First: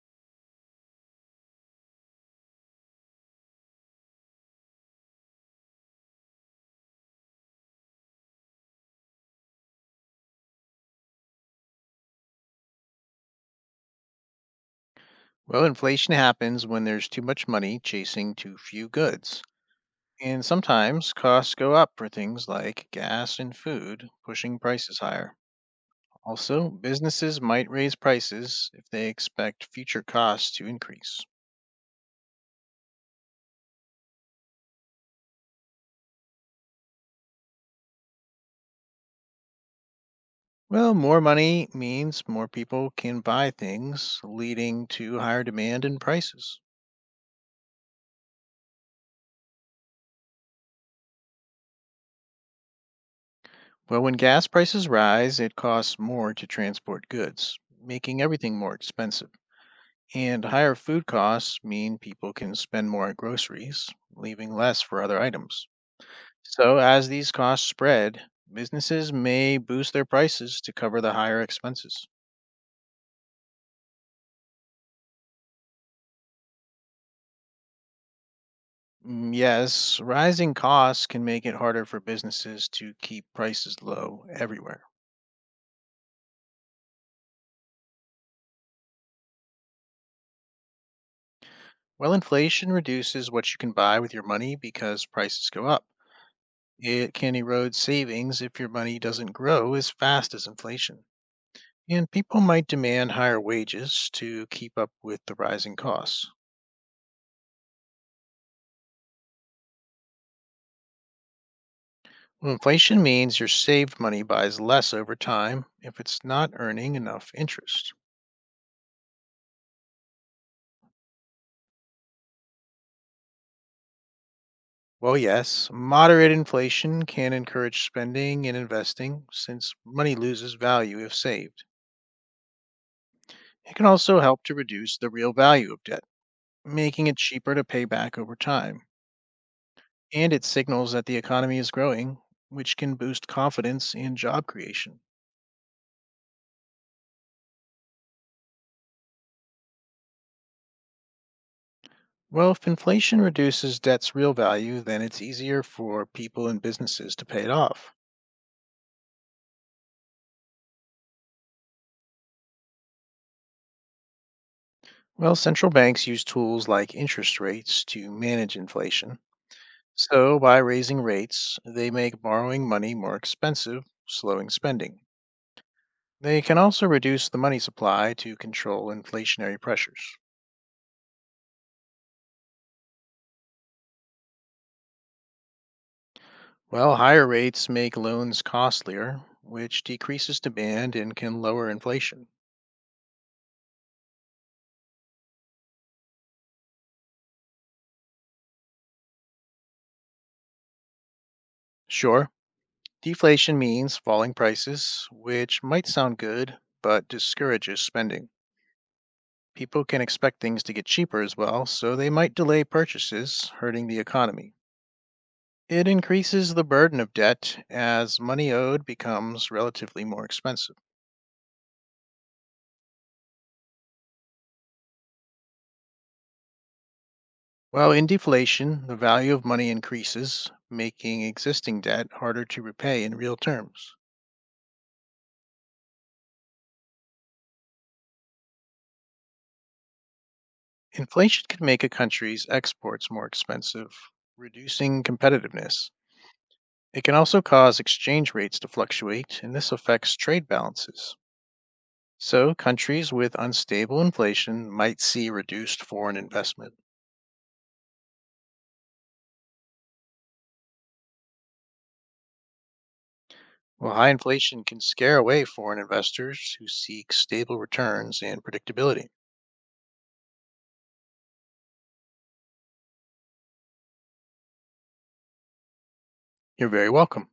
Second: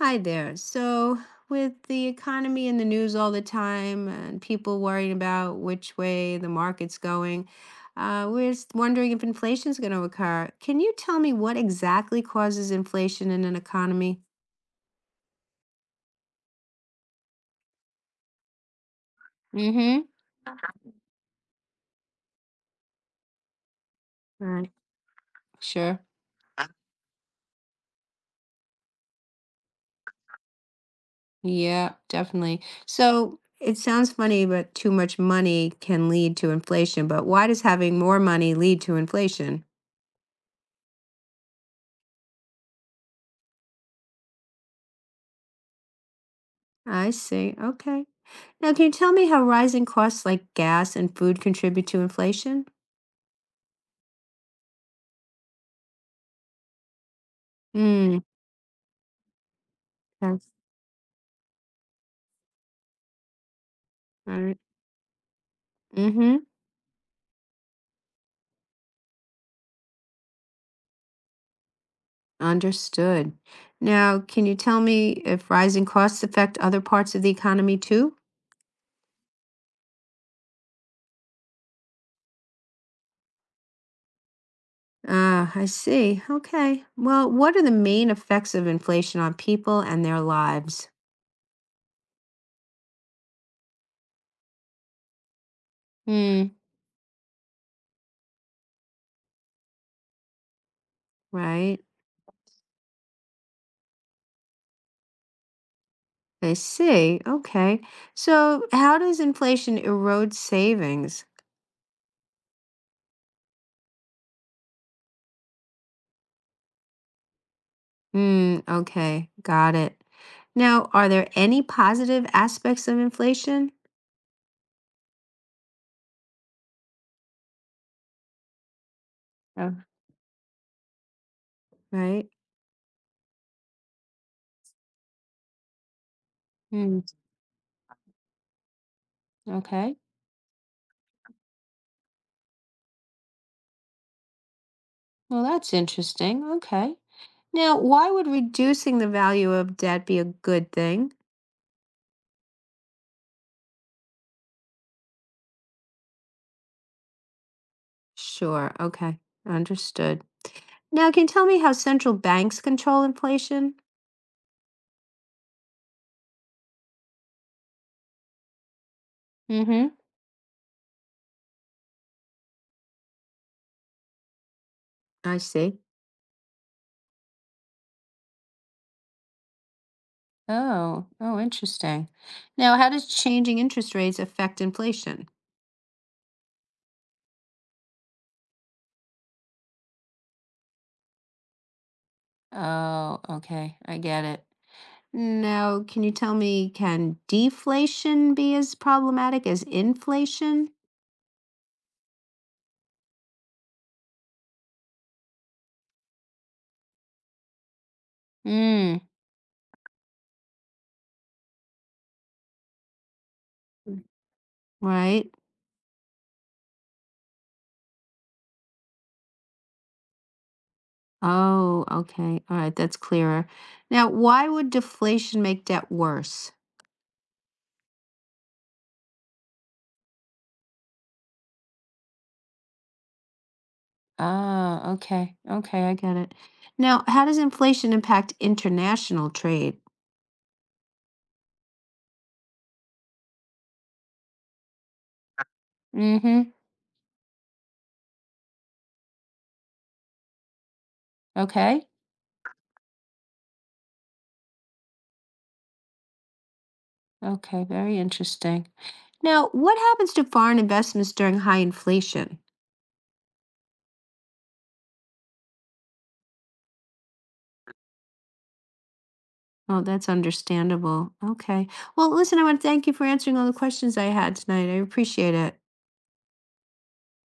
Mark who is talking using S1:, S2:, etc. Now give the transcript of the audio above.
S1: Hi there. So, with the economy in the news all the time and people worrying about which way the market's going, we're just wondering if inflation's going to occur. Can you tell me what exactly causes inflation in an economy?
S2: Well, inflation happens when there's too much money chasing too few goods.
S1: Mm-hmm.
S2: And sometimes costs go up for things like gas and food, pushing
S1: Right.
S2: prices higher.
S1: Sure.
S2: Also, businesses might raise prices if they expect future costs to increase.
S1: Yeah, definitely. So, it sounds funny, but too much money can lead to inflation. But why does having more money lead to inflation?
S2: Well, more money means more people can buy things, leading to higher demand and prices.
S1: I see. Okay. Now, can you tell me how rising costs like gas and food contribute to inflation?
S2: Well, when gas prices rise, it costs more to transport goods,
S1: Mm,
S2: making everything more expensive. And
S1: that's
S2: higher food costs mean people can spend more on groceries,
S1: all
S2: leaving
S1: right.
S2: less for other items.
S1: Mm-hmm.
S2: So, as these costs spread, businesses may boost their prices to cover the higher expenses.
S1: Understood. Now, can you tell me if rising costs affect other parts of the economy too?
S2: Yes, rising costs can make it harder for businesses to keep prices low everywhere.
S1: Ah, I see. Okay. Well, what are the main effects of inflation on people and their lives?
S2: While inflation reduces what you can buy with your money because prices go up,
S1: Hmm.
S2: it can erode savings if your money doesn't grow as fast as inflation.
S1: Right.
S2: And people might demand higher wages to keep up with the rising costs.
S1: I see. Okay. So, how does inflation erode savings?
S2: Well, inflation means your saved money buys less over time if it's not earning enough interest.
S1: Mm, okay, got it. Now, are there any positive aspects of inflation?
S2: Well, yes, moderate inflation can encourage spending and investing since
S1: Oh,
S2: money loses value if saved.
S1: right.
S2: It can also help to reduce the real value of debt,
S1: Mm,
S2: making it cheaper to pay back over time.
S1: okay.
S2: And it signals that the economy is growing, which can boost confidence in job creation.
S1: Well, that's interesting. Okay. Now, why would reducing the value of debt be a good thing?
S2: Well, if inflation reduces debt's real value, then it's easier for people and businesses to pay it off.
S1: Sure. Okay. Understood. Now, can you tell me how central banks control inflation?
S2: Well, central banks use tools like interest rates to manage inflation.
S1: Mm-hmm.
S2: So, by raising rates, they make borrowing money more expensive, slowing spending.
S1: I see.
S2: They can also reduce the money supply to control inflationary pressures.
S1: Oh, oh, interesting. Now, how does changing interest rates affect inflation?
S2: Well, higher rates make loans costlier, which decreases demand and can lower inflation.
S1: Oh, okay. I get it. Now, can you tell me, can deflation be as problematic as inflation?
S2: Sure. Deflation means falling prices, which might sound good, but discourages spending.
S1: Mm.
S2: People can expect things to get cheaper as well, so they might delay purchases, hurting the economy.
S1: Right?
S2: It increases the burden of debt as money owed becomes relatively more expensive.
S1: Oh, okay. All right, that's clearer. Now, why would deflation make debt worse?
S2: While in deflation, the value of money increases, making existing debt harder to repay in real terms.
S1: Ah, okay. Okay. I get it. Now, how does inflation impact international trade?
S2: Inflation can make a country's exports more expensive, reducing competitiveness.
S1: Mm-hmm.
S2: It can also cause exchange rates to fluctuate, and this affects trade balances.
S1: Okay.
S2: So, countries with unstable inflation might see reduced foreign investment.
S1: Okay. Very interesting. Now, what happens to foreign investments during high inflation?
S2: Well, high inflation can scare away foreign investors who seek stable returns and predictability.
S1: Oh, that's understandable. Okay. Well, listen, I want to thank you for answering all the questions I had tonight. I appreciate it.
S2: You're very welcome.